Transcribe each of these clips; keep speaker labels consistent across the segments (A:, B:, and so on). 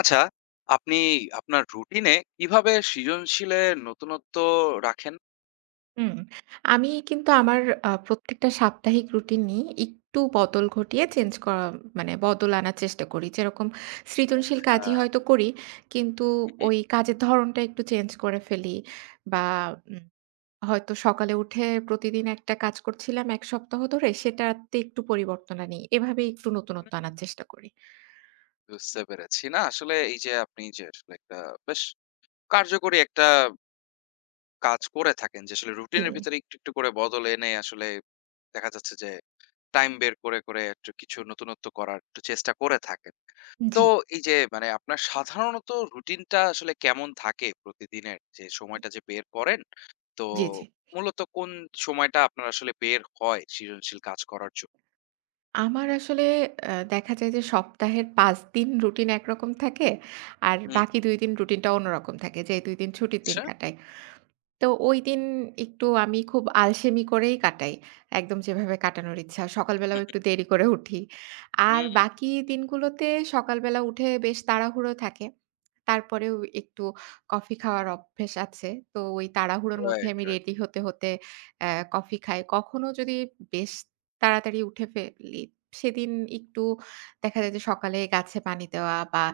A: আচ্ছা, আপনি আপনার রুটিনে কিভাবে সৃজনশীলে নতুনত্ব রাখেন?
B: হুম, আমি কিন্তু আমার প্রত্যেকটা সাপ্তাহিক রুটিন নিয়ে একটু বদল ঘটিয়ে চেঞ্জ করা মানে বদল আনার চেষ্টা করি। যেরকম সৃজনশীল
A: আচ্ছা।
B: কাজই হয়তো করি, কিন্তু
A: হুম,
B: ওই কাজের ধরনটা একটু চেঞ্জ করে ফেলি বা উম হয়তো সকালে উঠে প্রতিদিন একটা কাজ করছিলাম ১ সপ্তাহ ধরে সেটাতে একটু পরিবর্তন আনি। এভাবে একটু নতুনত্ব
A: হুম।
B: আনার চেষ্টা করি।
A: বুঝতে পেরেছি। না আসলে এই যে আপনি যে আসলে একটা বেশ কার্যকরী একটা কাজ করে থাকেন যে আসলে
B: জি,
A: রুটিনের ভিতরে একটু, একটু করে বদল এনে আসলে দেখা যাচ্ছে যে টাইম বের করে, করে একটু কিছু নতুনত্ব করার একটু চেষ্টা করে থাকেন। তো
B: জি,
A: এই যে মানে আপনার সাধারণত রুটিনটা আসলে কেমন থাকে প্রতিদিনের যে সময়টা যে বের করেন? তো
B: জি, জি।
A: মূলত কোন সময়টা আপনার আসলে বের হয় সৃজনশীল কাজ করার জন্য?
B: আমার আসলে দেখা যায় যে সপ্তাহের ৫ দিন রুটিন একরকম থাকে। আর
A: হুম,
B: বাকি ২ দিন রুটিনটা অন্যরকম থাকে। যে ২ দিন ছুটির দিন
A: আচ্ছা।
B: কাটাই। তো ওইদিন একটু আমি খুব আলসেমি করেই কাটাই। একদম যেভাবে কাটানোর ইচ্ছা। সকালবেলাও একটু দেরি করে উঠি। আর
A: হুম,
B: বাকি দিনগুলোতে সকালবেলা উঠে বেশ তাড়াহুড়ো থাকে। তারপরেও একটু কফি খাওয়ার অভ্যেস আছে। তো ওই তাড়াহুড়োর মধ্যে
A: রাইট,
B: আমি
A: রাইট।
B: রেডি হতে, হতে কফি খাই। কখনো যদি বেশ তাড়াতাড়ি উঠে ফেলি, সেদিন একটু দেখা যায় যে সকালে গাছে পানি দেওয়া বা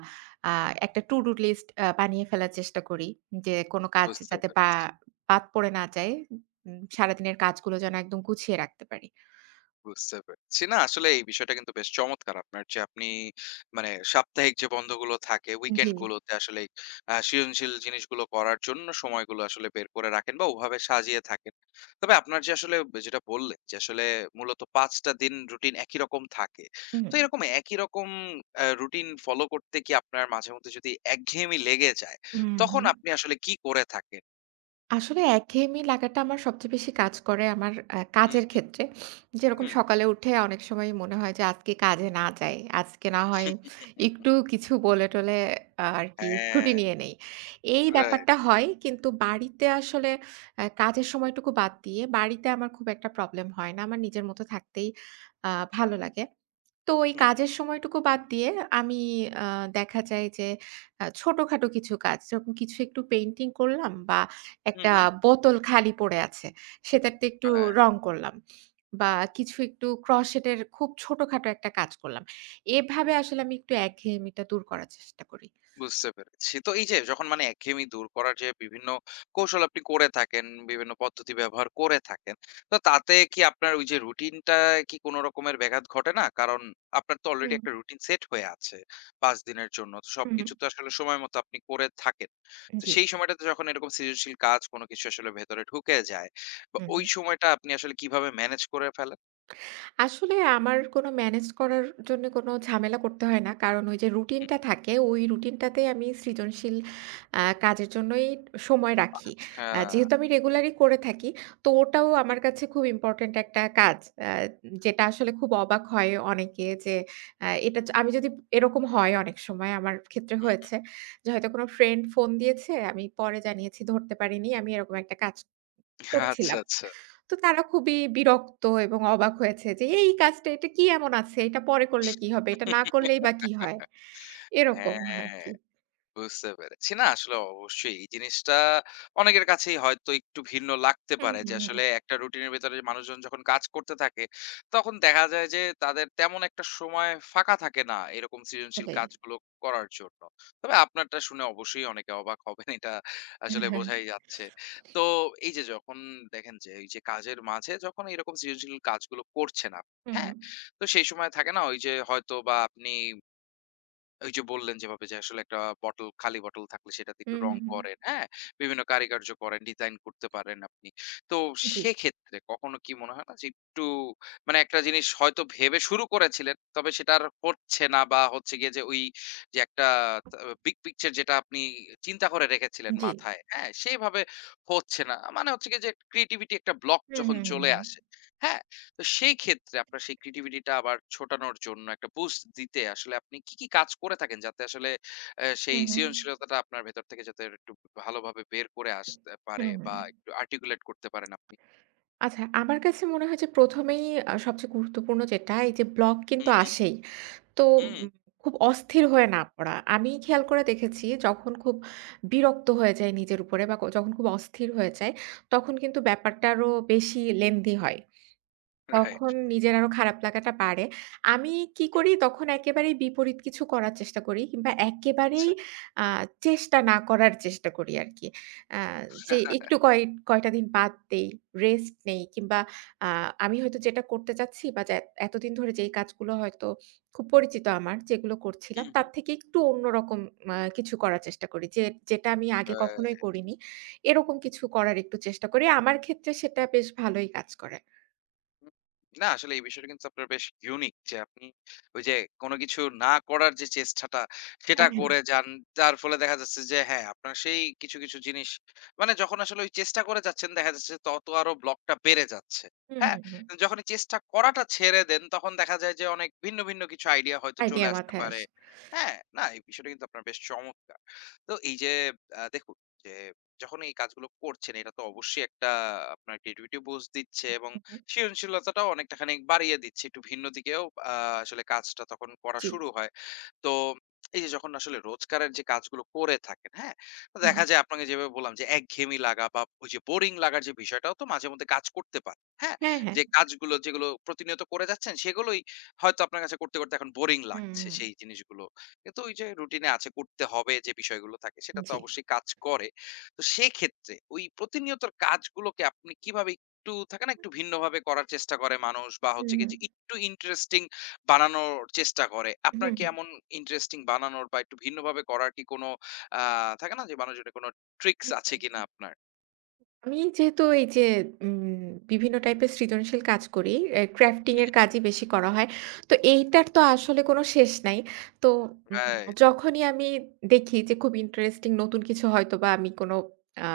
B: আ একটা to do list বানিয়ে ফেলার চেষ্টা করি। যে কোন কাজ
A: বুঝতে
B: যাতে বা
A: পেরেছি।
B: বাদ পড়ে না যায়। সারাদিনের কাজগুলো যেন একদম গুছিয়ে রাখতে পারি।
A: বুঝতে পেরেছি। না আসলে এই বিষয়টা কিন্তু বেশ চমৎকার আপনার যে আপনি মানে সাপ্তাহিক যে বন্ধগুলো থাকে
B: জি।
A: উইকেন্ড গুলোতে আসলে আহ, সৃজনশীল জিনিসগুলো করার জন্য সময়গুলো আসলে বের করে রাখেন বা ওভাবে সাজিয়ে থাকেন। তবে আপনার যে আসলে যেটা বললেন যে আসলে মূলত পাঁচটা দিন রুটিন একই রকম থাকে,
B: হুম,
A: তো এরকম একই রকম রুটিন ফলো করতে কি আপনার মাঝে মধ্যে যদি একঘেয়েমি লেগে যায়
B: হুম,
A: তখন
B: হুম।
A: আপনি আসলে কি করে থাকেন?
B: আসলে একঘেয়েমি লাগাটা আমার সবচেয়ে বেশি কাজ করে আমার
A: হুম
B: কাজের
A: হুম
B: ক্ষেত্রে। যেরকম
A: হুম।
B: সকালে উঠে অনেক সময় মনে হয় যে আজকে কাজে না যাই। আজকে না হয় একটু কিছু বলে টলে আরকি ছুটি
A: হ্যাঁ।
B: নিয়ে নেই। এই
A: রাইট।
B: ব্যাপারটা হয় কিন্তু বাড়িতে আসলে কাজের সময়টুকু বাদ দিয়ে বাড়িতে আমার খুব একটা প্রবলেম হয় না। আমার নিজের মতো থাকতেই আ ভালো লাগে। তো ওই
A: হুম
B: কাজের সময়টুকু বাদ দিয়ে আমি আ দেখা যায় যে ছোটখাটো কিছু কাজ যেরকম কিছু একটু পেইন্টিং করলাম বা
A: হুম
B: একটা
A: হুম,
B: বোতল খালি পড়ে আছে, সেটাতে একটু
A: হ্যাঁ,
B: রং করলাম বা কিছু একটু ক্রোশেটের খুব ছোটখাটো একটা কাজ করলাম। এভাবে আসলে আমি একটু একঘেয়েমিটা দূর করার চেষ্টা করি।
A: বুঝতে পেরেছি। তো এই যে যখন মানে একঘেয়েমি দূর করার যে বিভিন্ন কৌশল আপনি করে থাকেন, বিভিন্ন পদ্ধতি ব্যবহার করে থাকেন। তো তাতে কি আপনার ওই যে রুটিনটায় কি কোন রকমের ব্যাঘাত ঘটে না? কারণ আপনার তো অলরেডি
B: হুম,
A: একটা রুটিন সেট হয়ে আছে ৫ দিনের জন্য। তো
B: হুম,
A: সবকিছু তো আসলে সময় মতো আপনি করে থাকেন। তো
B: জি,
A: সেই সময়টাতে যখন এরকম সৃজনশীল কাজ কোন কিছু আসলে ভেতরে ঢুকে যায় বা
B: হুম,
A: ওই
B: হুম।
A: সময়টা আপনি আসলে কিভাবে ম্যানেজ করে ফেলেন?
B: আসলে আমার কোনো ম্যানেজ করার জন্য কোনো ঝামেলা করতে হয় না। কারণ ওই যে
A: হুম,
B: রুটিনটা থাকে, ওই রুটিনটাতেই আমি সৃজনশীল কাজের জন্যই সময় রাখি।
A: আচ্ছা। হ্যাঁ,
B: যেহেতু আমি রেগুলারই করে থাকি, তো ওটাও
A: হুম,
B: আমার কাছে খুব ইম্পোর্টেন্ট একটা কাজ। আ যেটা আসলে খুব অবাক হয় অনেকে যে আ এটা য আমি যদি এরকম হয় অনেক সময় আমার ক্ষেত্রে
A: হুম,
B: হয়েছে যে হয়তো কোনো ফ্রেন্ড ফোন দিয়েছে, আমি পরে জানিয়েছি ধরতে পারিনি। আমি এরকম একটা কাজ
A: আচ্ছা,
B: করছিলাম।
A: আচ্ছা।
B: তো তারা খুবই বিরক্ত এবং অবাক হয়েছে যে, "এই কাজটা এটা কি এমন আছে? এটা পরে করলে কি হবে? এটা না করলেই বা কি হয়?" এরকম
A: হ্যাঁ।
B: আরকি।
A: বুঝতে পেরেছি। না আসলে অবশ্যই এই জিনিসটা অনেকের কাছেই হয়তো একটু ভিন্ন লাগতে
B: হুম,
A: পারে যে
B: হুম,
A: আসলে
B: হুম।
A: একটা রুটিনের ভেতরে মানুষজন যখন কাজ করতে থাকে তখন দেখা যায় যে তাদের তেমন একটা সময় ফাঁকা থাকে না এরকম সৃজনশীল
B: আসলেই।
A: কাজগুলো করার জন্য। তবে আপনারটা শুনে অবশ্যই অনেকে অবাক হবেন, এটা আসলে বোঝাই যাচ্ছে। তো এই যে যখন দেখেন যে এই যে কাজের মাঝে যখন এরকম সৃজনশীল কাজগুলো করছেন আপনি,
B: হুম,
A: হ্যাঁ?
B: হুম।
A: তো সেই সময় থাকে না ওই যে হয়তো বা আপনি ওই যে বললেন যেভাবে যে আসলে একটা বটল খালি বটল থাকলে সেটাতে একটু
B: হুম,
A: রং
B: হুম, হুম।
A: করেন, হ্যাঁ? বিভিন্ন কারুকার্য করেন, ডিজাইন করতে পারেন আপনি। তো
B: জি,
A: সেক্ষেত্রে কখনো কি মনে হয় না যে একটু মানে একটা জিনিস হয়তো ভেবে শুরু করেছিলেন, তবে সেটা আর হচ্ছে না বা হচ্ছে গিয়ে যে ওই যে একটা তা big picture যেটা আপনি চিন্তা করে রেখেছিলেন
B: জি।
A: মাথায়, হ্যাঁ? সেইভাবে হচ্ছে না। মানে হচ্ছে গিয়ে যে ক্রিয়েটিভিটি একটা ব্লক
B: হুম,
A: যখন
B: হুম, হুম,
A: চলে
B: হুম।
A: আসে, হ্যাঁ? তো সেই ক্ষেত্রে আপনার সেই ক্রিয়েটিভিটিটা আবার ছোটানোর জন্য একটা বুস্ট দিতে আসলে আপনি কি কাজ করে থাকেন? যাতে আসলে সেই
B: হুম, হুম।
A: সৃজনশীলতাটা আপনার ভেতর থেকে যাতে একটু ভালোভাবে বের করে আসতে পারে
B: হুম, হুম।
A: বা একটু আর্টিকুলেট করতে পারেন আপনি?
B: আচ্ছা, আমার কাছে মনে হয় যে ১ম এই সবচেয়ে গুরুত্বপূর্ণ যেটা, এই যে ব্লক
A: হুম,
B: কিন্তু
A: হুম।
B: আসেই। তো
A: হুম,
B: উম খুব অস্থির হয়ে না পড়া। আমি খেয়াল করে দেখেছি যখন খুব বিরক্ত হয়ে যাই নিজের উপরে বা যখন খুব অস্থির হয়ে যাই, তখন কিন্তু ব্যাপারটা আরো বেশি লেন্দি হয়।
A: রাইট।
B: তখন নিজের আরো খারাপ লাগাটা বাড়ে। আমি কি করি তখন একেবারেই বিপরীত কিছু করার চেষ্টা করি কিংবা
A: আচ্ছা।
B: একেবারেই আ চেষ্টা না করার চেষ্টা করি আরকি। আ যে একটু কয়টা দিন বাদ দেই, রেস্ট নেই কিংবা আ আমি হয়তো যেটা করতে চাচ্ছি বা যে এতদিন ধরে যেই কাজগুলো হয়তো খুব পরিচিত আমার, যেগুলো করছিলাম
A: হুম, হুম।
B: তার থেকে একটু অন্যরকম কিছু করার চেষ্টা করি। যে যেটা আমি আগে কখনোই
A: রাইট।
B: করিনি, এরকম কিছু করার একটু চেষ্টা করি। আমার ক্ষেত্রে সেটা বেশ ভালোই কাজ করে।
A: হুম, না আসলে এই বিষয়টা কিন্তু আপনার বেশ ইউনিক যে আপনি ওই যে কোনো কিছু না করার যে চেষ্টাটা সেটা
B: হ্যাঁ, হ্যাঁ।
A: করে যান, যার ফলে দেখা যাচ্ছে যে হ্যাঁ আপনার সেই কিছু কিছু জিনিস মানে যখন আসলে ওই চেষ্টা করে যাচ্ছেন দেখা যাচ্ছে তত আরো ব্লকটা বেড়ে যাচ্ছে।
B: হুম,
A: হ্যাঁ,
B: হুম, হুম।
A: যখন এই চেষ্টা করাটা ছেড়ে দেন তখন দেখা যায় যে অনেক ভিন্ন ভিন্ন কিছু আইডিয়া হয়তো চলে
B: আইডিয়া
A: আসতে
B: মাথায়
A: পারে।
B: আসে।
A: হ্যাঁ, না এই বিষয়টা কিন্তু আপনার বেশ চমৎকার। তো এই যে আহ, দেখুন যে যখন এই কাজগুলো করছেন এটা তো অবশ্যই একটা আপনার ক্রিয়েটিভিটি বুস্ট দিচ্ছে এবং
B: হুম, হুম।
A: সৃজনশীলতাটাও অনেকটা খানিক বাড়িয়ে দিচ্ছি। একটু ভিন্ন দিকেও আ আসলে কাজটা তখন করা
B: জি।
A: শুরু হয়। তো এই যে যখন আসলে রোজকারের যে কাজগুলো করে থাকেন, হ্যাঁ? তো
B: হুম,
A: দেখা
B: হুম।
A: যায় আপনাকে যেভাবে বললাম যে একঘেয়েমি লাগা বা ওই যে বোরিং লাগার যে বিষয়টাও তো মাঝে মধ্যে কাজ করতে পারে, হ্যাঁ?
B: হ্যাঁ, হ্যাঁ।
A: যে কাজগুলো যেগুলো প্রতিনিয়ত করে যাচ্ছেন সেগুলোই হয়তো আপনার কাছে করতে, করতে এখন বোরিং
B: হুম,
A: লাগছে
B: হুম।
A: সেই জিনিসগুলো। কিন্তু ওই যে রুটিনে আছে করতে হবে যে বিষয়গুলো থাকে সেটা তো
B: জি।
A: অবশ্যই কাজ করে। তো সেক্ষেত্রে ওই প্রতিনিয়তর কাজগুলোকে আপনি কিভাবে একটু থাকে না একটু ভিন্নভাবে করার চেষ্টা করে মানুষ বা
B: হুম,
A: হচ্ছে গিয়ে
B: হুম।
A: যে একটু ইন্টারেস্টিং বানানোর চেষ্টা করে। আপনার
B: হুম,
A: কি
B: হুম।
A: এমন ইন্টারেস্টিং বানানোর বা একটু ভিন্নভাবে করার কি কোনো আ থাকে না যে মানুষজনের কোনো ট্রিকস আছে কিনা
B: হুম।
A: আপনার?
B: আমি যেহেতু এই যে উম বিভিন্ন টাইপের সৃজনশীল কাজ করি, এ ক্রাফটিং
A: হুম,
B: এর
A: হুম।
B: কাজই বেশি করা হয়। তো এইটার তো আসলে কোনো শেষ নাই। তো উম
A: রাইট।
B: যখনই আমি দেখি যে খুব ইন্টারেস্টিং নতুন কিছু হয়তোবা আমি কোনো আ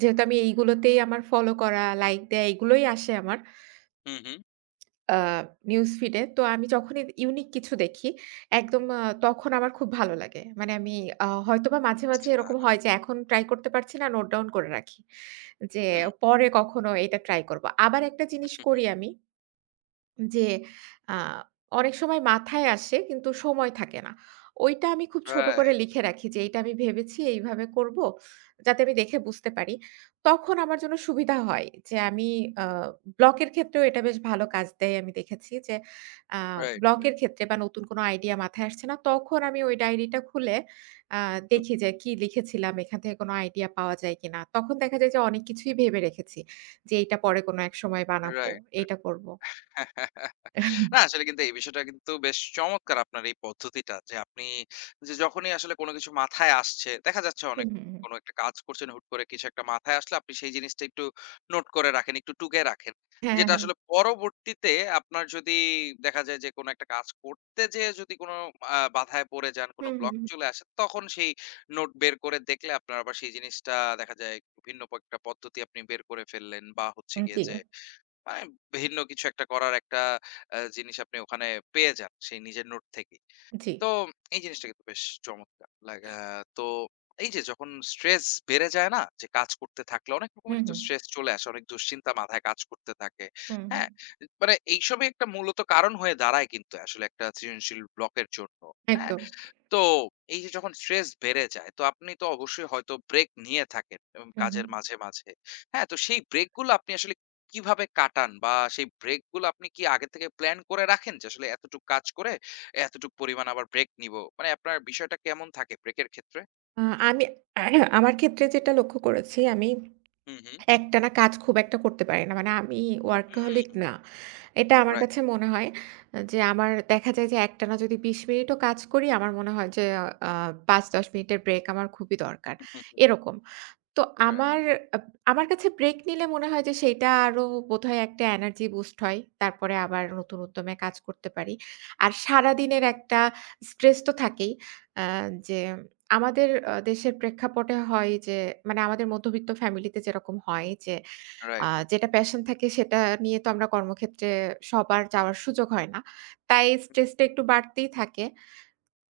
B: যেহেতু আমি এইগুলোতেই আমার ফলো করা, লাইক দেয়া এগুলোই আসে আমার।
A: হুম, হুম।
B: আ নিউজ ফিড এ। তো আমি যখনই ইউনিক কিছু দেখি, একদম তখন আমার খুব ভালো লাগে। মানে আমি হয়তোবা মাঝে, মাঝে
A: আচ্ছা।
B: এরকম হয় যে এখন ট্রাই করতে পারছি না নোট ডাউন করে রাখি। যে
A: হুম,
B: পরে কখনো এটা ট্রাই করব। আবার একটা
A: হুম,
B: জিনিস
A: হুম,
B: করি
A: হুম।
B: আমি যে আ অনেক সময় মাথায় আসে কিন্তু সময় থাকে না। ওইটা আমি খুব ছোট করে
A: রাইট,
B: লিখে রাখি যে এইটা আমি ভেবেছি এইভাবে করব। যাতে আমি দেখে বুঝতে পারি। তখন আমার জন্য সুবিধা হয় যে আমি আ ব্লকের ক্ষেত্রেও এটা বেশ ভালো কাজ দেয় আমি দেখেছি যে আ
A: রাইট।
B: ব্লকের ক্ষেত্রে বা নতুন কোনো আইডিয়া মাথায় আসছে না। তখন আমি ওই ডায়েরিটা খুলে আ
A: হুম।
B: দেখি যে কি লিখেছিলাম এখান থেকে কোনো আইডিয়া পাওয়া যায় কিনা। তখন দেখা যায় যে অনেক কিছুই ভেবে রেখেছি যে এইটা পরে কোনো এক সময় বানাবো,
A: রাইট।
B: এইটা করব।
A: না আসলে কিন্তু এই বিষয়টা কিন্তু বেশ চমৎকার আপনার এই পদ্ধতিটা যে আপনি যে যখনই আসলে কোনো কিছু মাথায় আসছে দেখা যাচ্ছে অনেক
B: হুম, হুম, হুম।
A: কোনো একটা কাজ করছেন হুট করে কিছু একটা মাথায় আসলে আপনি সেই জিনিসটা একটু নোট করে রাখেন একটু টুকে রাখেন
B: হ্যাঁ, হ্যাঁ,
A: যেটা
B: হ্যাঁ।
A: আসলে পরবর্তীতে আপনার যদি দেখা যায় যে কোনো একটা কাজ করতে যে যদি কোনো আহ, বাধায় পড়ে যান কোনো
B: হুম, হুম,
A: ব্লক
B: হুম।
A: চলে আসে তখন সেই নোট বের করে দেখলে আপনার আবার সেই জিনিসটা দেখা যায় একটু ভিন্ন একটা পদ্ধতি আপনি বের করে ফেললেন বা হচ্ছে গিয়ে
B: জি,
A: যে মানে ভিন্ন কিছু একটা করার একটা জিনিস আপনি ওখানে পেয়ে যান, সেই নিজের নোট থেকেই।
B: জি।
A: তো এই জিনিসটা কিন্তু বেশ চমৎকার লাগা। তো এই যে যখন স্ট্রেস বেড়ে যায় না? যে কাজ করতে থাকলে অনেক রকমের
B: হুম,
A: তো
B: হুম,
A: স্ট্রেস চলে আসে, অনেক দুশ্চিন্তা মাথায় কাজ করতে থাকে।
B: হুম, হুম।
A: হ্যাঁ? মানে এইসবই একটা মূলত কারণ হয়ে দাঁড়ায় কিন্তু আসলে একটা সৃজনশীল ব্লকের জন্য। হ্যাঁ?
B: একদম।
A: তো এই যে যখন স্ট্রেস বেড়ে যায় তো আপনি তো অবশ্যই হয়তো ব্রেক নিয়ে থাকেন
B: হুম,
A: কাজের
B: হুম।
A: মাঝে মাঝে, হ্যাঁ? তো সেই ব্রেক গুলো আপনি আসলে কিভাবে কাটান বা সেই ব্রেক গুলো আপনি কি আগে থেকে প্ল্যান করে রাখেন যে আসলে এতটুকু কাজ করে এতটুকু পরিমাণ আবার ব্রেক নিব, মানে আপনার বিষয়টা কেমন থাকে ব্রেকের ক্ষেত্রে?
B: আ আমি আমার ক্ষেত্রে যেটা লক্ষ্য করেছি আমি
A: হুম হুম
B: একটানা কাজ খুব একটা করতে পারি না। মানে আমি workaholic না। এটা আমার
A: রাইট
B: কাছে মনে হয় যে আমার দেখা যায় যে একটানা যদি ২০ মিনিটও কাজ করি আমার মনে হয় যে আ ৫-১০ মিনিটের ব্রেক আমার খুবই দরকার। এরকম। তো
A: রাইট
B: আমার আব আমার কাছে ব্রেক নিলে মনে হয় যে সেইটা আরো বোধহয় একটা এনার্জি বুস্ট হয়। তারপরে আবার নতুন উদ্যমে কাজ করতে পারি। আর সারাদিনের একটা স্ট্রেস তো থাকেই। আ যে আমাদের দেশের প্রেক্ষাপটে হয় যে মানে আমাদের মধ্যবিত্ত ফ্যামিলিতে যেরকম হয় যে
A: রাইট
B: যেটা প্যাশন থাকে সেটা নিয়ে তো আমরা কর্মক্ষেত্রে সবার যাওয়ার সুযোগ হয় না। তাই স্ট্রেসটা একটু বাড়তেই থাকে।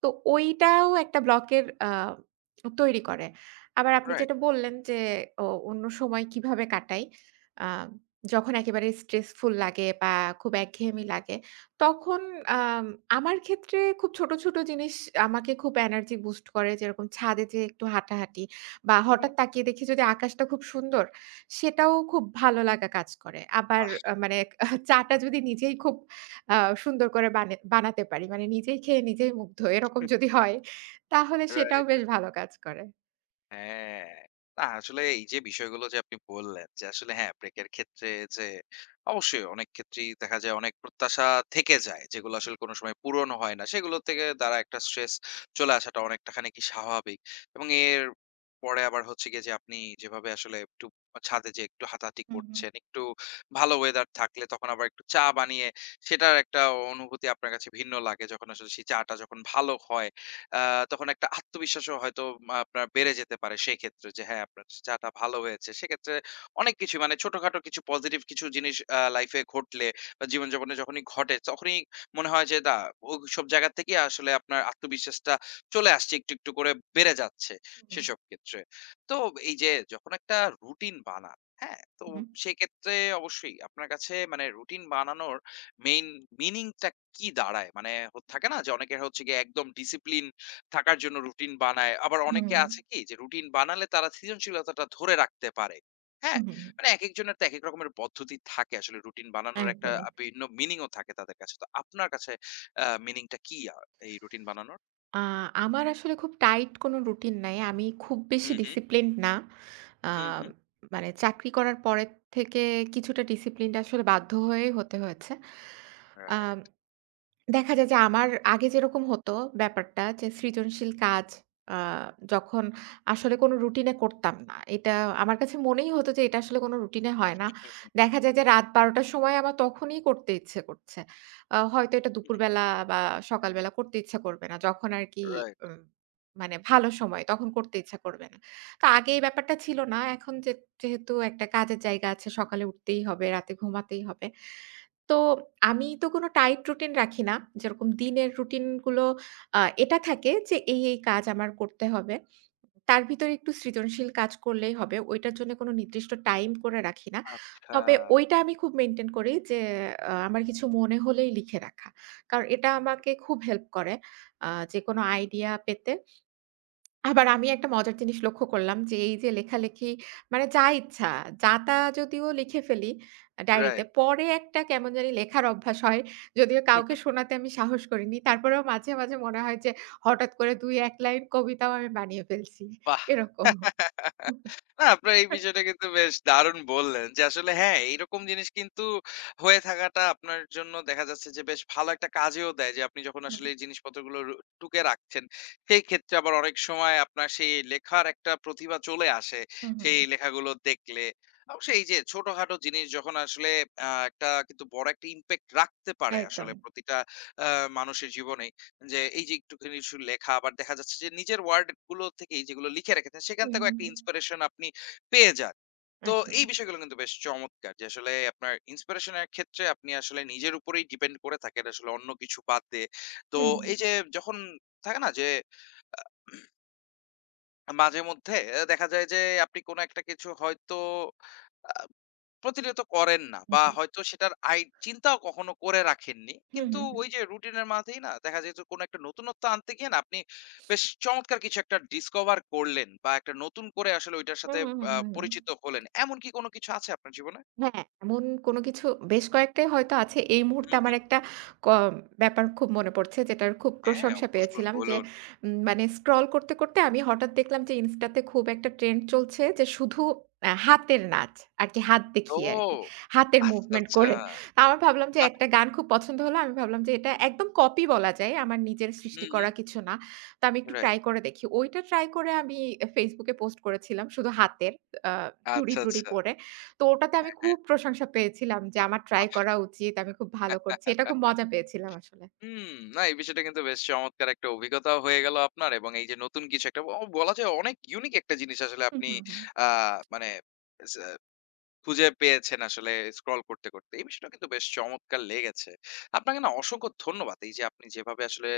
B: তো ওইটাও একটা ব্লকের তৈরি করে। আবার আপনি
A: রাইট
B: যেটা বললেন যে, অ অন্য সময় কিভাবে কাটাই? আ যখন একেবারে স্ট্রেসফুল লাগে বা খুব একঘেয়েমি লাগে, তখন আম আমার ক্ষেত্রে খুব ছোট, ছোট জিনিস আমাকে খুব এনার্জি বুস্ট করে। যেরকম ছাদে যেয়ে একটু হাঁটাহাঁটি বা হঠাৎ তাকিয়ে দেখি যদি আকাশটা খুব সুন্দর, সেটাও খুব ভালো লাগা কাজ করে। আবার মানে চা টা যদি নিজেই খুব আ সুন্দর করে বানাতে পারি। মানে নিজেই খেয়ে নিজেই মুগ্ধ এরকম যদি হয়, তাহলে সেটাও
A: রাইট
B: বেশ ভালো কাজ করে।
A: হ্যাঁ। না আসলে এই যে বিষয়গুলো যে আপনি বললেন যে আসলে হ্যাঁ, ব্রেকের ক্ষেত্রে যে অবশ্যই অনেক ক্ষেত্রেই দেখা যায় অনেক প্রত্যাশা থেকে যায় যেগুলো আসলে কোনো সময় পূরণ হয় না। সেগুলো থেকে দ্বারা একটা স্ট্রেস চলে আসাটা অনেকটা খানিকই স্বাভাবিক। এবং এর পরে আবার হচ্ছে গিয়ে যে আপনি যেভাবে আসলে একটু ছাদে যেয়ে একটু হাঁটাহাঁটি
B: হুম, হুম,
A: করছেন, একটু ভালো ওয়েদার থাকলে তখন আবার একটু চা বানিয়ে সেটার একটা অনুভূতি আপনার কাছে ভিন্ন লাগে যখন আসলে সেই চাটা যখন ভালো হয়। আ তখন একটা আত্মবিশ্বাসও হয়তো আপনার বেড়ে যেতে পারে সেইক্ষেত্রে যে হ্যাঁ, আপনার চাটা ভালো হয়েছে। সেক্ষেত্রে অনেক কিছু মানে ছোটখাটো কিছু পজিটিভ কিছু জিনিস লাইফে ঘটলে বা জীবনযাপনে যখনই ঘটে তখনই মনে হয় যে না ওইসব জায়গা থেকেই আসলে আপনার আত্মবিশ্বাসটা চলে আসছে একটু, একটু করে বেড়ে যাচ্ছে
B: হুম,
A: সেসব ক্ষেত্রে। তো এই যে যখন একটা রুটিন বানান, হ্যাঁ? তো
B: হুম,
A: সেক্ষেত্রে অবশ্যই আপনার কাছে মানে রুটিন বানানোর মেইন মিনিংটা কি দাঁড়ায়? মানে থাকে না যে অনেকের হচ্ছে গিয়ে একদম ডিসিপ্লিন থাকার জন্য রুটিন বানায়। আবার
B: হুম,
A: অনেকে আছে কি যে রুটিন বানালে তারা সৃজনশীলতাটা ধরে রাখতে পারে। হ্যাঁ?
B: হুম, হুম,
A: মানে একেকজনের তো একেক রকমের পদ্ধতি থাকে। আসলে রুটিন বানানোর একটা
B: একদমই।
A: ভিন্ন মিনিং ও থাকে তাদের কাছে। তো আপনার কাছে মিনিং টা কি, এই রুটিন বানানোর?
B: আ আমার আসলে খুব টাইট কোনো রুটিন নাই। আমি খুব
A: হু,
B: বেশি
A: হু,
B: ডিসিপ্লিনড না। আ
A: হু, হু।
B: মানে চাকরি করার পরের থেকে কিছুটা ডিসিপ্লিনড আসলে বাধ্য হয়েই হতে হয়েছে। আম
A: রাইট,
B: দেখা যায় যে আমার আগে যেরকম হতো ব্যাপারটা যে সৃজনশীল কাজ আ যখন আসলে কোনো রুটিনে করতাম না। এটা আমার কাছে মনেই হতো যে এটা আসলে কোনো রুটিনে হয় না।
A: হুম।
B: দেখা যায় যে রাত ১২ঃ০০ টার সময় আমার তখনই করতে ইচ্ছে করছে। হয়তো এটা দুপুরবেলা বা সকালবেলা করতে ইচ্ছা করবে না। যখন আরকি
A: রাইট।
B: উম মানে ভালো সময় তখন করতে ইচ্ছা করবে না। তো আগে এই ব্যাপারটা ছিল না। এখন যেহেতু একটা কাজের জায়গা আছে সকালে উঠতেই হবে, রাতে ঘুমাতেই হবে। তো আমি তো কোনো টাইট রুটিন রাখি না। যেরকম দিনের রুটিন গুলো এটা থাকে যে এই কাজ আমার করতে হবে। তার ভিতরে একটু সৃজনশীল কাজ করলেই হবে। ওইটার জন্য কোনো নির্দিষ্ট টাইম করে রাখি না।
A: আচ্ছা,
B: তবে ওইটা আমি খুব মেইনটেইন করি যে আমার কিছু মনে হলেই লিখে রাখা। কারণ এটা আমাকে খুব হেল্প করে যেকোনো আইডিয়া পেতে। আবার আমি একটা মজার জিনিস লক্ষ্য করলাম যে, এই যে লেখালেখি মানে যা ইচ্ছা, যা তা যদিও লিখে ফেলি ডায়েরিতে,
A: রাইট।
B: পরে একটা কেমন জানি লেখার অভ্যাস হয়। যদিও কাউকে শোনাতে আমি সাহস করিনি। তারপরেও মাঝে, মাঝে মনে হয় যে হঠাৎ করে ২-১ লাইন কবিতাও আমি বানিয়ে ফেলছি।
A: বাহ!
B: এরকম।
A: না আপনার এই বিষয়টা কিন্তু বেশ দারুণ বললেন যে আসলে হ্যাঁ, এইরকম জিনিস কিন্তু হয়ে থাকাটা আপনার জন্য দেখা যাচ্ছে যে বেশ ভালো একটা কাজেও দেয় যে আপনি যখন
B: হুম, হুম,
A: আসলে এই জিনিসপত্রগুলো টুকে রাখছেন, সেই ক্ষেত্রে আবার অনেক সময় আপনার সেই লেখার একটা প্রতিভা চলে আসে,
B: হুম, হুম।
A: সেই লেখাগুলো দেখলে। অবশ্যই এই যে ছোটখাটো জিনিস যখন আসলে একটা কিন্তু বড় একটা ইমপ্যাক্ট রাখতে পারে আসলে
B: একদম।
A: প্রতিটা আ মানুষের জীবনে। যে এই যে একটুখানি লেখা আবার দেখা যাচ্ছে যে নিজের ওয়ার্ড গুলো থেকেই যেগুলো লিখে রেখেছেন সেখান
B: হুম,
A: থেকেও
B: হুম,
A: একটা
B: হুম।
A: ইন্সপিরেশন আপনি পেয়ে যান। তো এই
B: একদমই।
A: বিষয়গুলো কিন্তু বেশ চমৎকার যে আসলে আপনার ইন্সপিরেশন এর ক্ষেত্রে আপনি আসলে নিজের উপরেই ডিপেন্ড করে থাকেন আসলে অন্য কিছু বাদ দিয়ে। তো
B: হুম, হুম।
A: এই যে যখন থাকে না যে মাঝে মধ্যে দেখা যায় যে আপনি কোনো একটা কিছু হয়তো আ প্রতিনিয়ত করেন না বা
B: জি।
A: হয়তো সেটার চিন্তাও কখনো করে রাখেননি।
B: হুম,
A: কিন্তু
B: হুম, হুম।
A: ওই যে রুটিনের মাঝেই না দেখা যেত কোনো একটা নতুনত্ব আনতে গিয়ে না আপনি বেশ চমৎকার কিছু একটা ডিসকভার করলেন বা একটা নতুন করে আসলে ওইটার
B: হুম,
A: সাথে
B: হুম, হুম, হুম, হুম।
A: পরিচিত হলেন। এমন কি কোনো কিছু আছে আপনার জীবনে?
B: হ্যাঁ, এমন কোনো কিছু বেশ কয়েকটাই হয়তো আছে। এই
A: হুম,
B: মুহূর্তে আমার
A: হুম।
B: একটা ক ব্যাপার খুব মনে পড়ছে যেটার খুব
A: হ্যাঁ,
B: প্রশংসা
A: বলুন,
B: পেয়েছিলাম যে
A: বলুন।
B: মানে স্ক্রল করতে, করতে আমি হঠাৎ দেখলাম যে Insta তে খুব একটা ট্রেন্ড চলছে যে শুধু হাতের নাচ আরকি হাত দেখিয়ে আরকি।
A: ও!
B: হাতের
A: আচ্ছা,
B: মুভমেন্ট
A: আচ্ছা।
B: করে। তা আমার ভাবলাম যে
A: বাহ!
B: একটা গান খুব পছন্দ হলো। আমি ভাবলাম যে এটা একদম কপি বলা যায়। আমার নিজের সৃষ্টি
A: হুম, হুম।
B: করা কিছু না। তো আমি একটু
A: রাইট।
B: ট্রাই করে দেখি। ওইটা ট্রাই করে আমি Facebook এ পোস্ট করেছিলাম শুধু হাতের আ
A: আচ্ছা,
B: চুড়ি-টুড়ি
A: আচ্ছা।
B: পরে। তো ওটাতে আমি
A: হ্যাঁ, হ্যাঁ।
B: খুব প্রশংসা পেয়েছিলাম যে আমার ট্রাই
A: বাহ!
B: করা উচিত। আমি খুব ভালো করছি। এটা খুব মজা পেয়েছিলাম আসলে।
A: হুম, না এই বিষয়টা কিন্তু বেশ চমৎকার একটা অভিজ্ঞতা হয়ে গেল আপনার এবং এই যে নতুন কিছু একটা ও বলা যায় অনেক ইউনিক একটা জিনিস আসলে
B: হু,
A: আপনি
B: হু, হু।
A: আ মানে সা খুঁজে পেয়েছেন আসলে স্ক্রল করতে, করতে। এই বিষয়টা কিন্তু বেশ চমৎকার লেগেছে। আপনাকে না অসংখ্য ধন্যবাদ। এই যে আপনি যেভাবে আসলে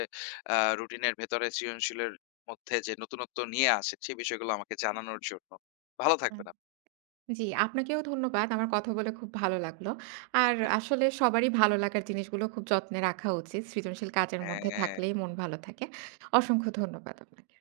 A: রুটিনের ভেতরে সৃজনশীলের মধ্যে যে নতুনত্ব নিয়ে আসেন, সেই বিষয়গুলো আমাকে জানানোর জন্য। ভালো
B: হুম।
A: থাকবেন আপনি।
B: জি, আপনাকেও ধন্যবাদ। আমার কথা বলে খুব ভালো লাগলো। আর
A: হুম।
B: আসলে সবারই ভালো লাগার জিনিসগুলো খুব যত্নে রাখা উচিত। সৃজনশীল কাজের মধ্যে
A: হ্যাঁ।
B: থাকলেই মন ভালো থাকে। অসংখ্য ধন্যবাদ আপনাকে।